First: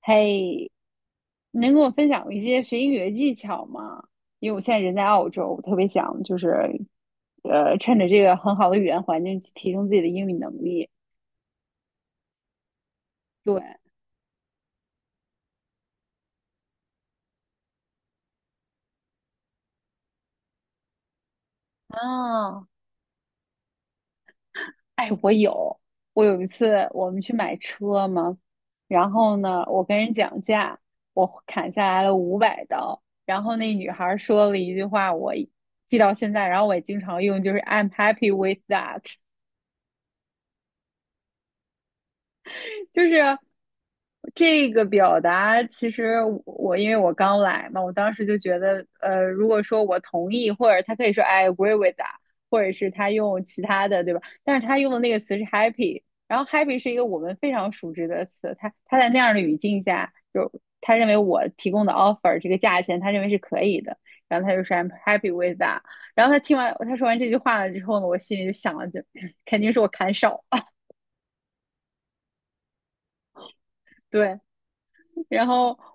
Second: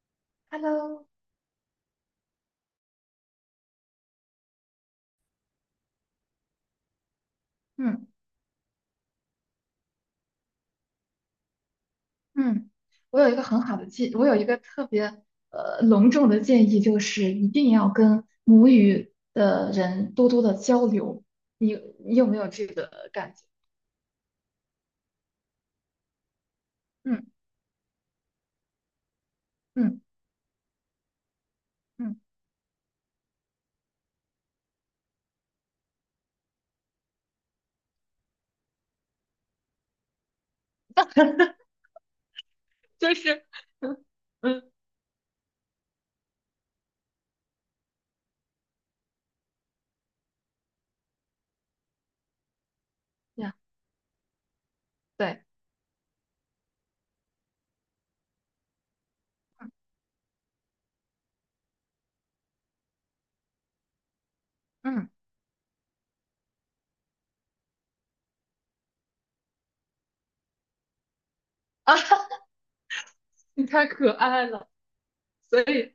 嘿，Hello，能跟我分享一些学英语的技巧吗？因为我现在人在澳洲，我特别想趁着嗯这个很好的语言环境去提升自己的英语能力。嗯，对。我有一个特别隆重的建议，就是一定要跟母语的人多多的交流。你你有没有啊。这个感觉？哎，我有，我有一次我们嗯去买车嘛，然后呢，我跟嗯人讲价，我砍下来了嗯，500刀，然后那女孩儿说了一句话，我记到现在，然后我也经常用，就是 "I'm happy with that"，就就是。是 嗯这嗯个表达其实我因为我刚来嘛，我当时就觉得，如果说我同意，或者他可以说 I agree with that，或者是他用呀，其他的，对吧？但是他用的那个词对，是 happy，然后 happy 是一个我们非常熟知的词，他在那样的语嗯境下，就他认为我提供的 offer 这个价钱，他认为是可以的，然后他就说 I'm 嗯 happy with that。然后他听完他说完这句话了之后呢，我心里就想了就，肯定是我砍少，啊，你太可对。爱了，然所后以，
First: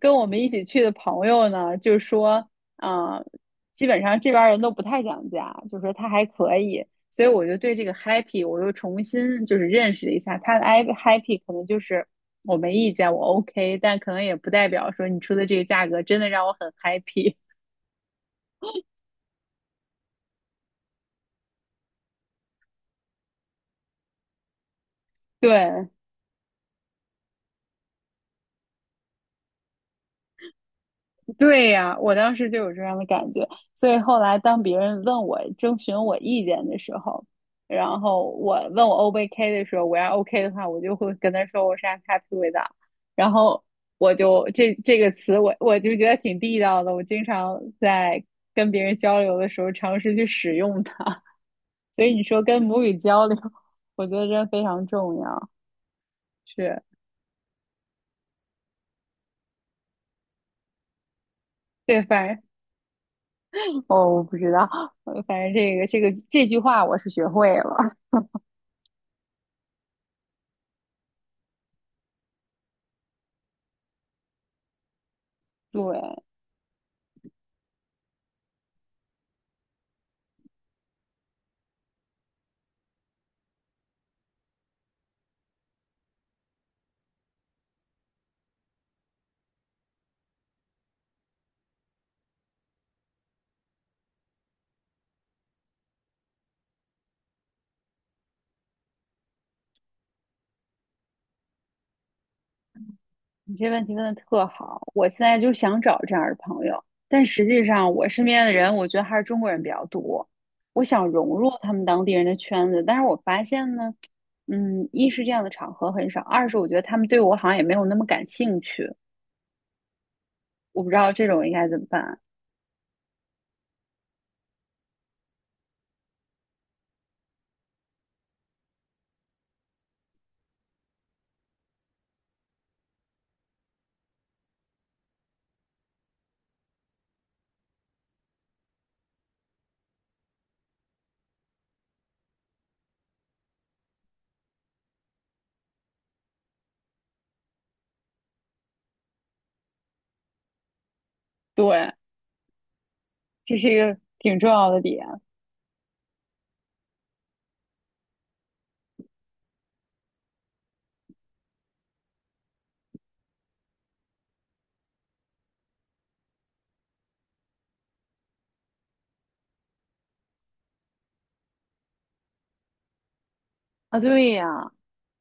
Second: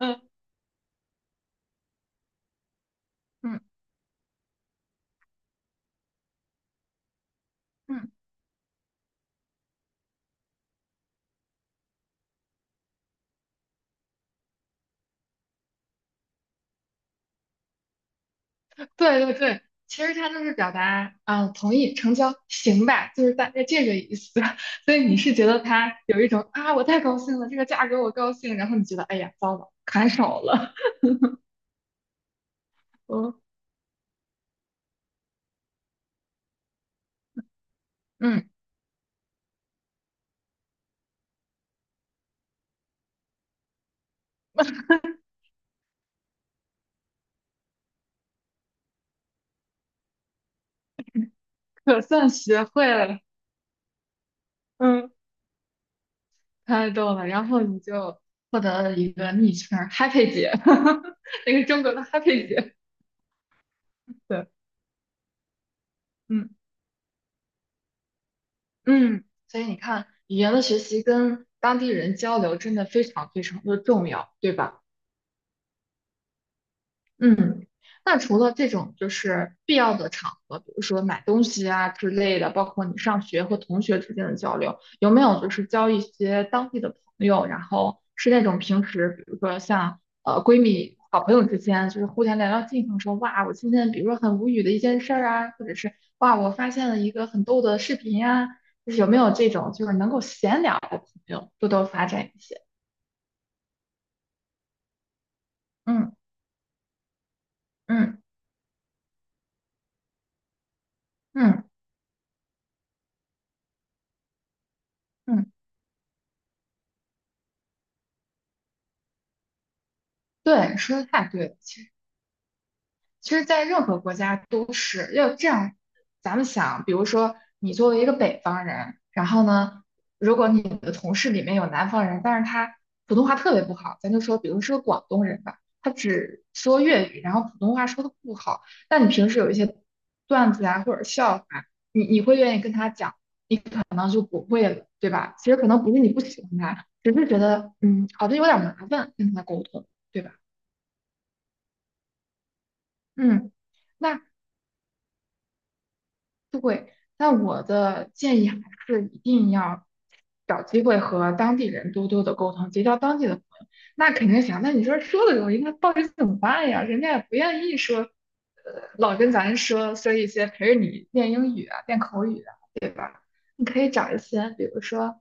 跟我们一起去的朋友呢，就说，啊、嗯基本上这边儿人都不太讲价，就说他还可以，所以我就对这个 嗯。happy 我又重新就是认识了一下，他的 i happy 可能就是我没意见，我 OK，但可能也不代表说你出的这个价格真的让我很 happy。对对对，其实他就是表达，啊，同意成交，行吧，就是大概这个意思。所以你是 觉得对。他有一种啊，我太高兴了，这个价格我高兴，然后你觉得，哎呀，糟了，砍手了，对呀，我当时就有这样的感嗯觉，所以后来当别人问我征询我意见的时候，然后嗯，我问我 O 不 OK 的时候，我要 OK 的话，我就会跟他说我是 I'm happy with t h 然后我就这个词我就觉得挺地道的，我经常在跟别人交流的时候尝试去使用它。可所以你算说跟学母会语了，交流，我觉得真的非常嗯，重要，是。太逗了。然后你就获得了一个昵称 Happy 姐，那个中国的 对，反正 Happy 姐，哦，我不对，知道，反正这个这嗯句话我是学会了。嗯，所以你看，语言的学习跟当地人交流真的非常非常的重要，对吧？对。嗯，那除了这种就是必要的场合，比如说买东西啊之类的，包括你上学和同学之间的交流，有没有就是交一些当地的朋友，然后是那种平时，比如说像闺蜜、好朋友之间，就是互相聊聊近况，说哇，我今天比如说很无语的一件事儿啊，或者是哇，我发现了一个很逗的视频呀、就是有没有这种就是能够闲聊的朋友，多多发展一些。你这问题问的特好，我现在就想找嗯这样的朋友，但实际上我嗯身边的人，我觉得还是中国人比较多。我想融入嗯他们当地人的圈子，但是我发现呢，嗯，一是这样嗯，的场合很少，二是我觉得他们对我好像也没有那么感兴趣，对，我不知说的道这太种对应了，该怎其么实。办。其实，在任何国家都是要这样。咱们想，比如说你作为一个北方人，然后呢，如果你的同事里面有南方人，但是他普通话特别不好，咱就说，比如是个广东人吧，他只说粤语，然后普通话说的不好，那你平时有一些段子啊或者笑话，你会愿意跟他讲，你可能就不会了，对吧？其实可能不是你不喜欢他，只是觉得嗯，好像有点麻烦跟他沟通，对吧？对。嗯，这是一个那挺重要的点对，那我的建议还是一定要找机会和当地人多多的沟通，结交当地的朋友。那肯定想，那你说说的容易，那到底怎么办呀？人家也不愿意说，老跟咱说说一些陪着你练英语啊、练口语啊。你可以啊。找一对些，比呀，如说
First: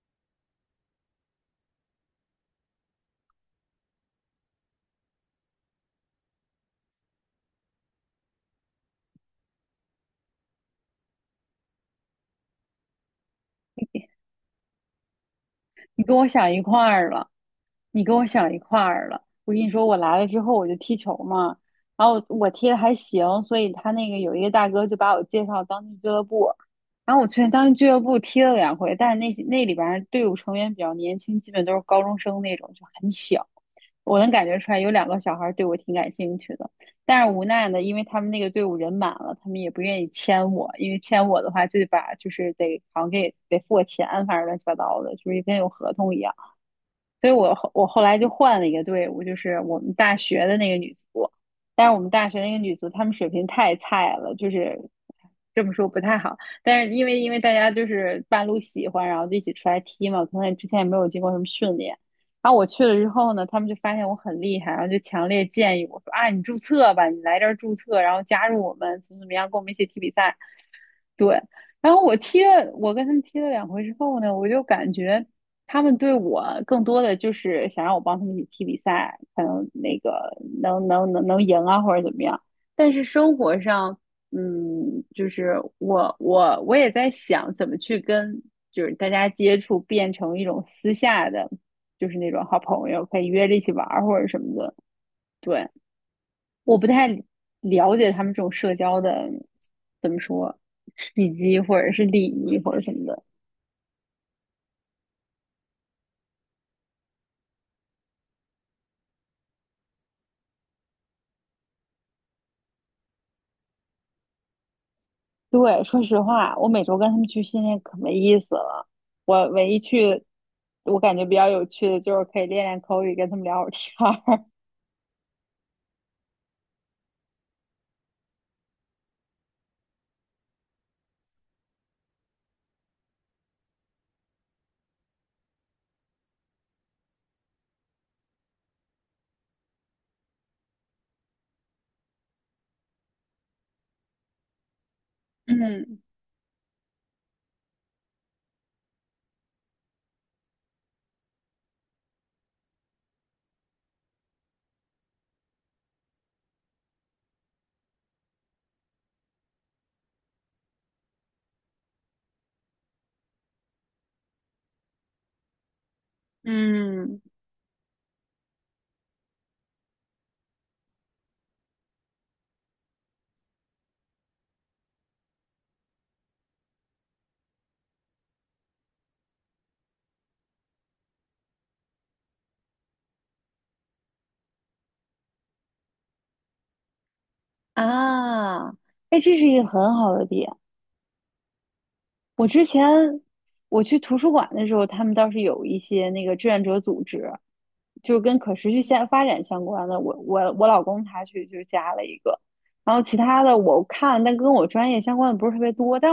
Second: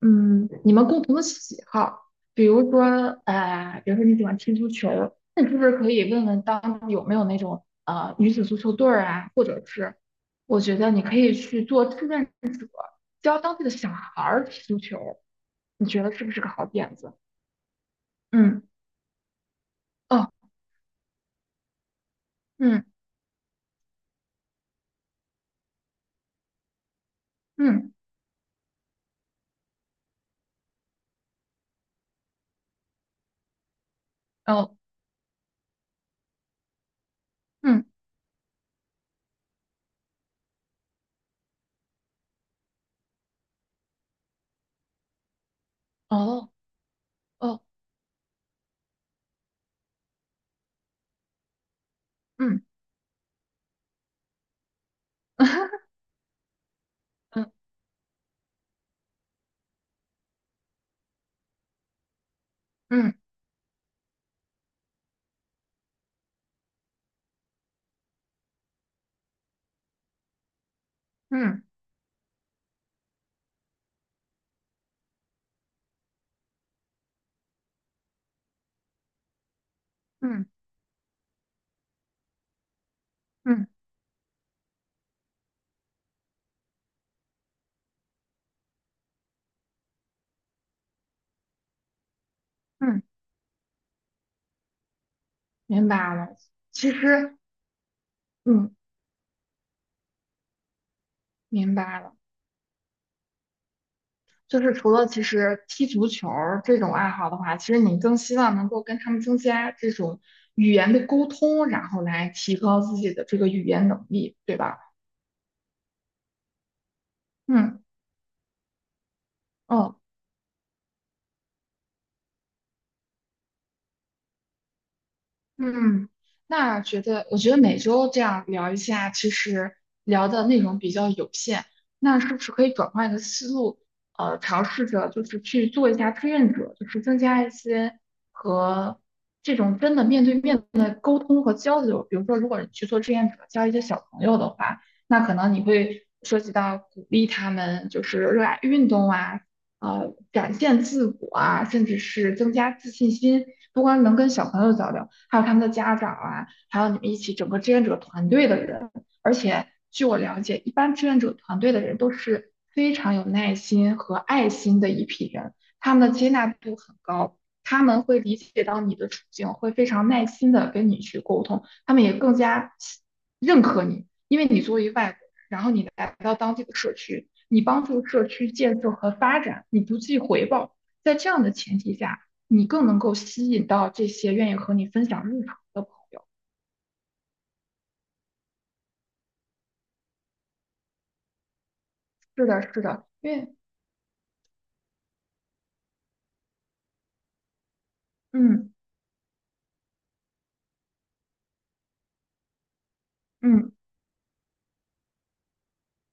嗯，你们共同的喜好，比如说，比如说你喜欢踢足球，那你是不是可以问问当地有没有那种女子足球队儿啊，或者是，我觉得你可以去做志愿者，教当地的小孩儿踢足球，你觉你得跟是我不是个想一好块点儿子？了，你跟我想一嗯，块儿了。我跟你说，我来了哦，之后我就踢球嘛，然后我踢的嗯还行，所以他那个有一个大哥就把我介绍当地俱乐部，然后我去当地俱嗯，乐部踢了两回，但是那里边儿队伍成员比较年轻，基本都是高中生那种，就很小，我能感觉出哦，来有2个小孩儿对我挺感兴趣的。但是无奈呢，嗯，因为他们那个队伍人满了，他们也不愿意签我，因为签我的话就得把就是得好像给得付我钱，反正乱七八糟的，就是跟有合同一样。哦，所以我哦，后我后来就换了一个队伍，就是我们大学的那个女足。但是我们大学那个嗯。女足，她们水平太菜了，就是这么 说不太好。但是因为大家就是半路喜欢，然后就一起出来踢嘛，可能之前也没有经过什么训练。然后我去了之嗯后呢，他们就发现我很厉害，然后就强烈建议我说啊，你注册吧，你来这儿注册，然后加入我们，怎么怎么样，跟我们一起踢比赛。对。嗯嗯然后我踢了，我跟他们踢了两回之后呢，我就感觉他们对我更多的就是想让我帮他们一起踢比赛，可能那个嗯能赢啊，或者怎么样。但是生活嗯上，嗯，就是我也在想怎么去跟就是大家接触，变成一种私下的，就是那种好朋嗯，友，可以约着一起玩儿或者什么的。对。明白了。我不其太实，了解他们这种社嗯，交的，怎么说，契机明或者白是了。礼仪或者什么的。就是除了其实踢足球儿这种爱好的话，其实你更希望能够跟他们增加这种语言的沟通，然后来提高自己的这个语言能力，对吧？对，说实话，我每周跟他们去训练嗯可没意思了。我唯一嗯。去，我感觉比较有趣的就是可以练练口语，跟他们聊会儿天儿。嗯，那觉得，我觉得每周这样聊一下，其实聊的内容比较有限，那是不是可以转换一个思路，尝试着就是去做一下志愿者，就是增加一些和这种真的面对面的沟通和交流。比如说，如果你去做志愿者，教一些小朋友的话，那可 能你嗯会涉及到鼓励他们，就是热爱运动啊，展现自我啊，甚至是增加自信心。不光能跟小朋友交流，还有他们的家长啊，还有你们一起整个志愿者团队的人。而且据我了解，一般志愿者团队的人都是非常有耐心和爱心的一批人，他们的接纳度很嗯高。他们会理解到你的处境，会非常耐心的跟你去沟通，他们也更加认可你，因为你作为外然后你来到当地的社区，你帮助社区建设和发展，你不计回报。在这样的前提下，你更能够吸引到这些愿意和你分享日常的朋友。啊，哎，这是一个很好的点。我是的，之是的，前因为我去图书馆的时候，他们倒是有一些那个志愿者组织，就是跟可持嗯续现发展相关的。我老公他去就加了一个，然后其他的嗯，我看了，但跟我专业相关的不是特别多。但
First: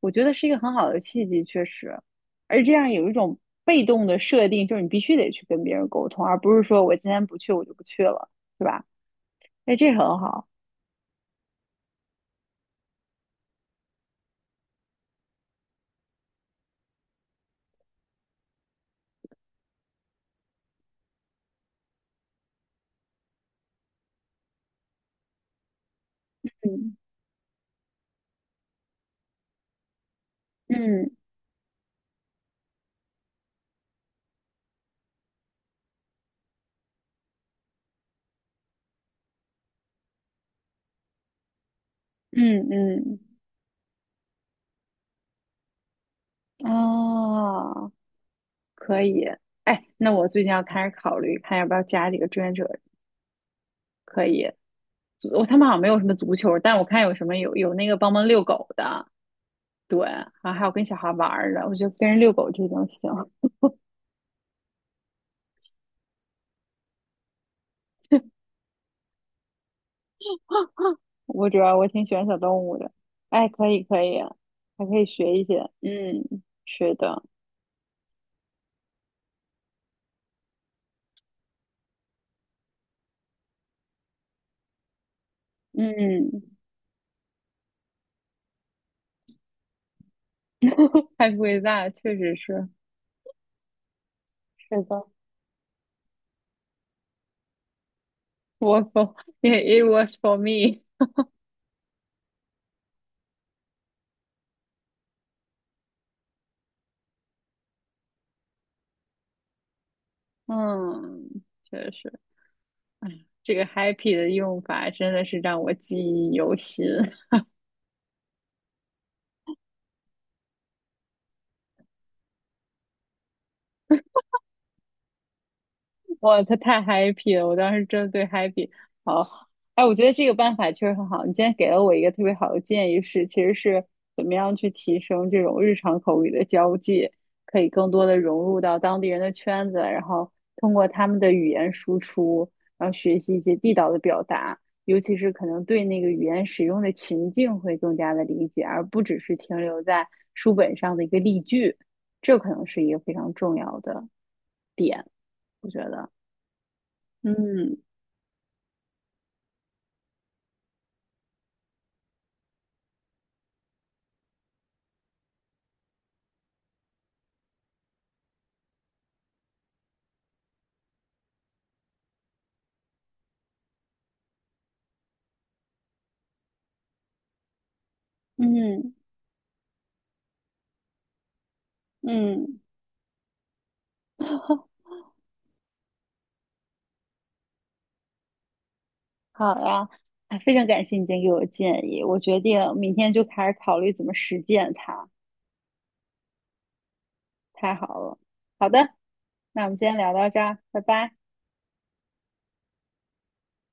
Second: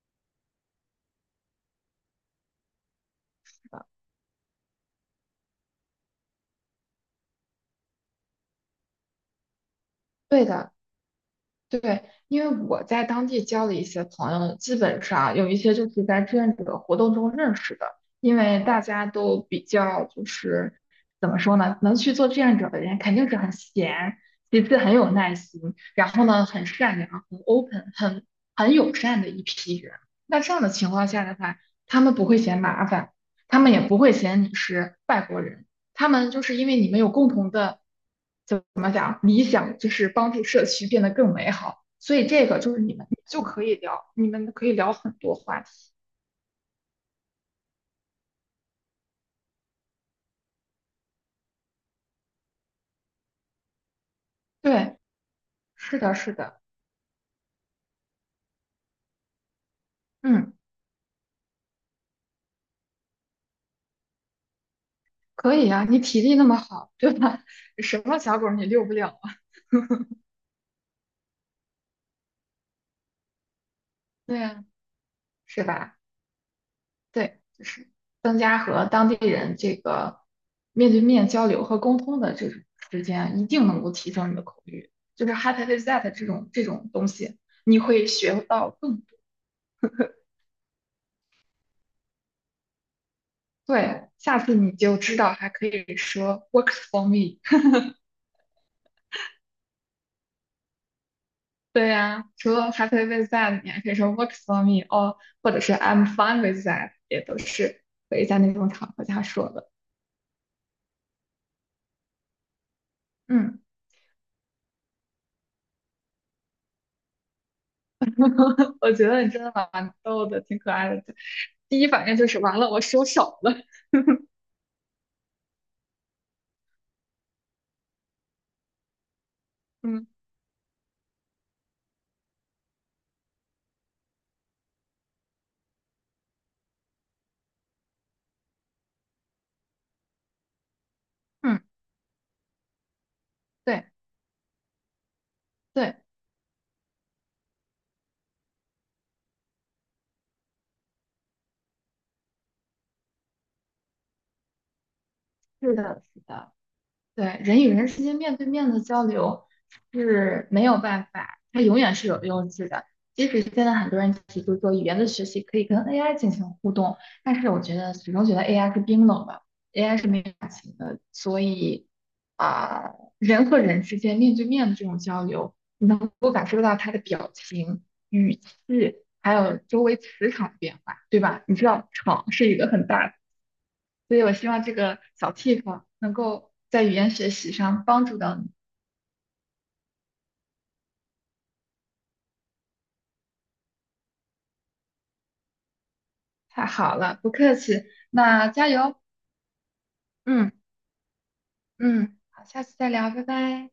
我觉得是一个很好的契机，确实。而这样有一种被动的设定，就是你必须得去跟别人沟通，而不是说我今天不去我就不去了，对吧？哎，这很对好。的。对，因为我在当地交的一些朋友，基本上有一些就是在志愿者活动中认识的，因为大家都比较就是怎么说呢，能去做志愿者的人肯定是很闲，其次很有耐心，然后呢很嗯善良、很 open、很友善的一批人。那这样的情况嗯下的话，他们不会嫌麻烦，他们也不会嫌你是外国人，他们就是因为你们有共同的理想就是帮助社区变得更美好。所以这个就是你们嗯就可以聊，你们可以聊很多话题。嗯。啊。可以，哎，那我最近要开始考虑，看要不要加几个志愿者。可以，对，我他们好像没是有什么的，是足球，的，但我看有什么有那个帮忙遛狗的，对，嗯，啊，还有跟小孩玩儿的，我觉得跟人遛狗这种行。可以啊，你体力那么好，对吧？什么小狗你遛不了啊？我主要我挺喜欢小动物的，哎，可以可以，对呀，还可以学一些，是吧？嗯，是的，对，就是增加和当地人这个面对面交流和沟通的这种时间啊，一定能够提升你的口语。就是 Happy with that 这嗯。种这种东西，你会学到太贵大，确实是，对，下次你是就的。知道还可以说 works for me。我 o r k f it was for me，对呀、除了 happy with that，你还可以说 works for me，哦，或者是 I'm fine with that，也都是可以在那种场合下说的。嗯，确实。这嗯，个 happy 的用法真的是让我记忆犹新。我觉得你真的蛮逗的，挺可爱的。第一反应就是完了，我收手了。哇，他太 happy 了，我当时真的对 happy 好。哎，我觉嗯得这个办法确实很好。你今天给了我一个特别好的建议是，其实是怎么样去提升这种日常口语的交际，可以更多的融入到当地人的圈子，然后通过他们的语嗯，言输出，然后学习一些地对道的表达，尤其是可能对对，那个语言使用的情境会更加的理解，而不只是停留在书本上的一个例句。这可能是一个非常重要的点，我是觉的，得。是的。对，人与嗯，人之间面对面的交流是没有办法，它永远是有用处的。即使现在很多人提出说语言的学习可以跟 AI 进行互动，但是我觉得始终觉得 AI 是冰冷的，AI 是没有感情的，所以啊、人和人之间面对面的这种交流，你能够感受到他的表情、语嗯气，还有周围磁场的变化，对吧？你知道场是一嗯。个很大所以我希望这个小 tip 能够在语言学习上帮助到你。好呀，啊，非常感谢你今天给我的建议，我决定明天就开始考虑怎么实践它，太好了，不客太气，好了。那好加的，油，那我们今天聊到这嗯儿，拜拜。嗯，好，下次再聊，拜拜。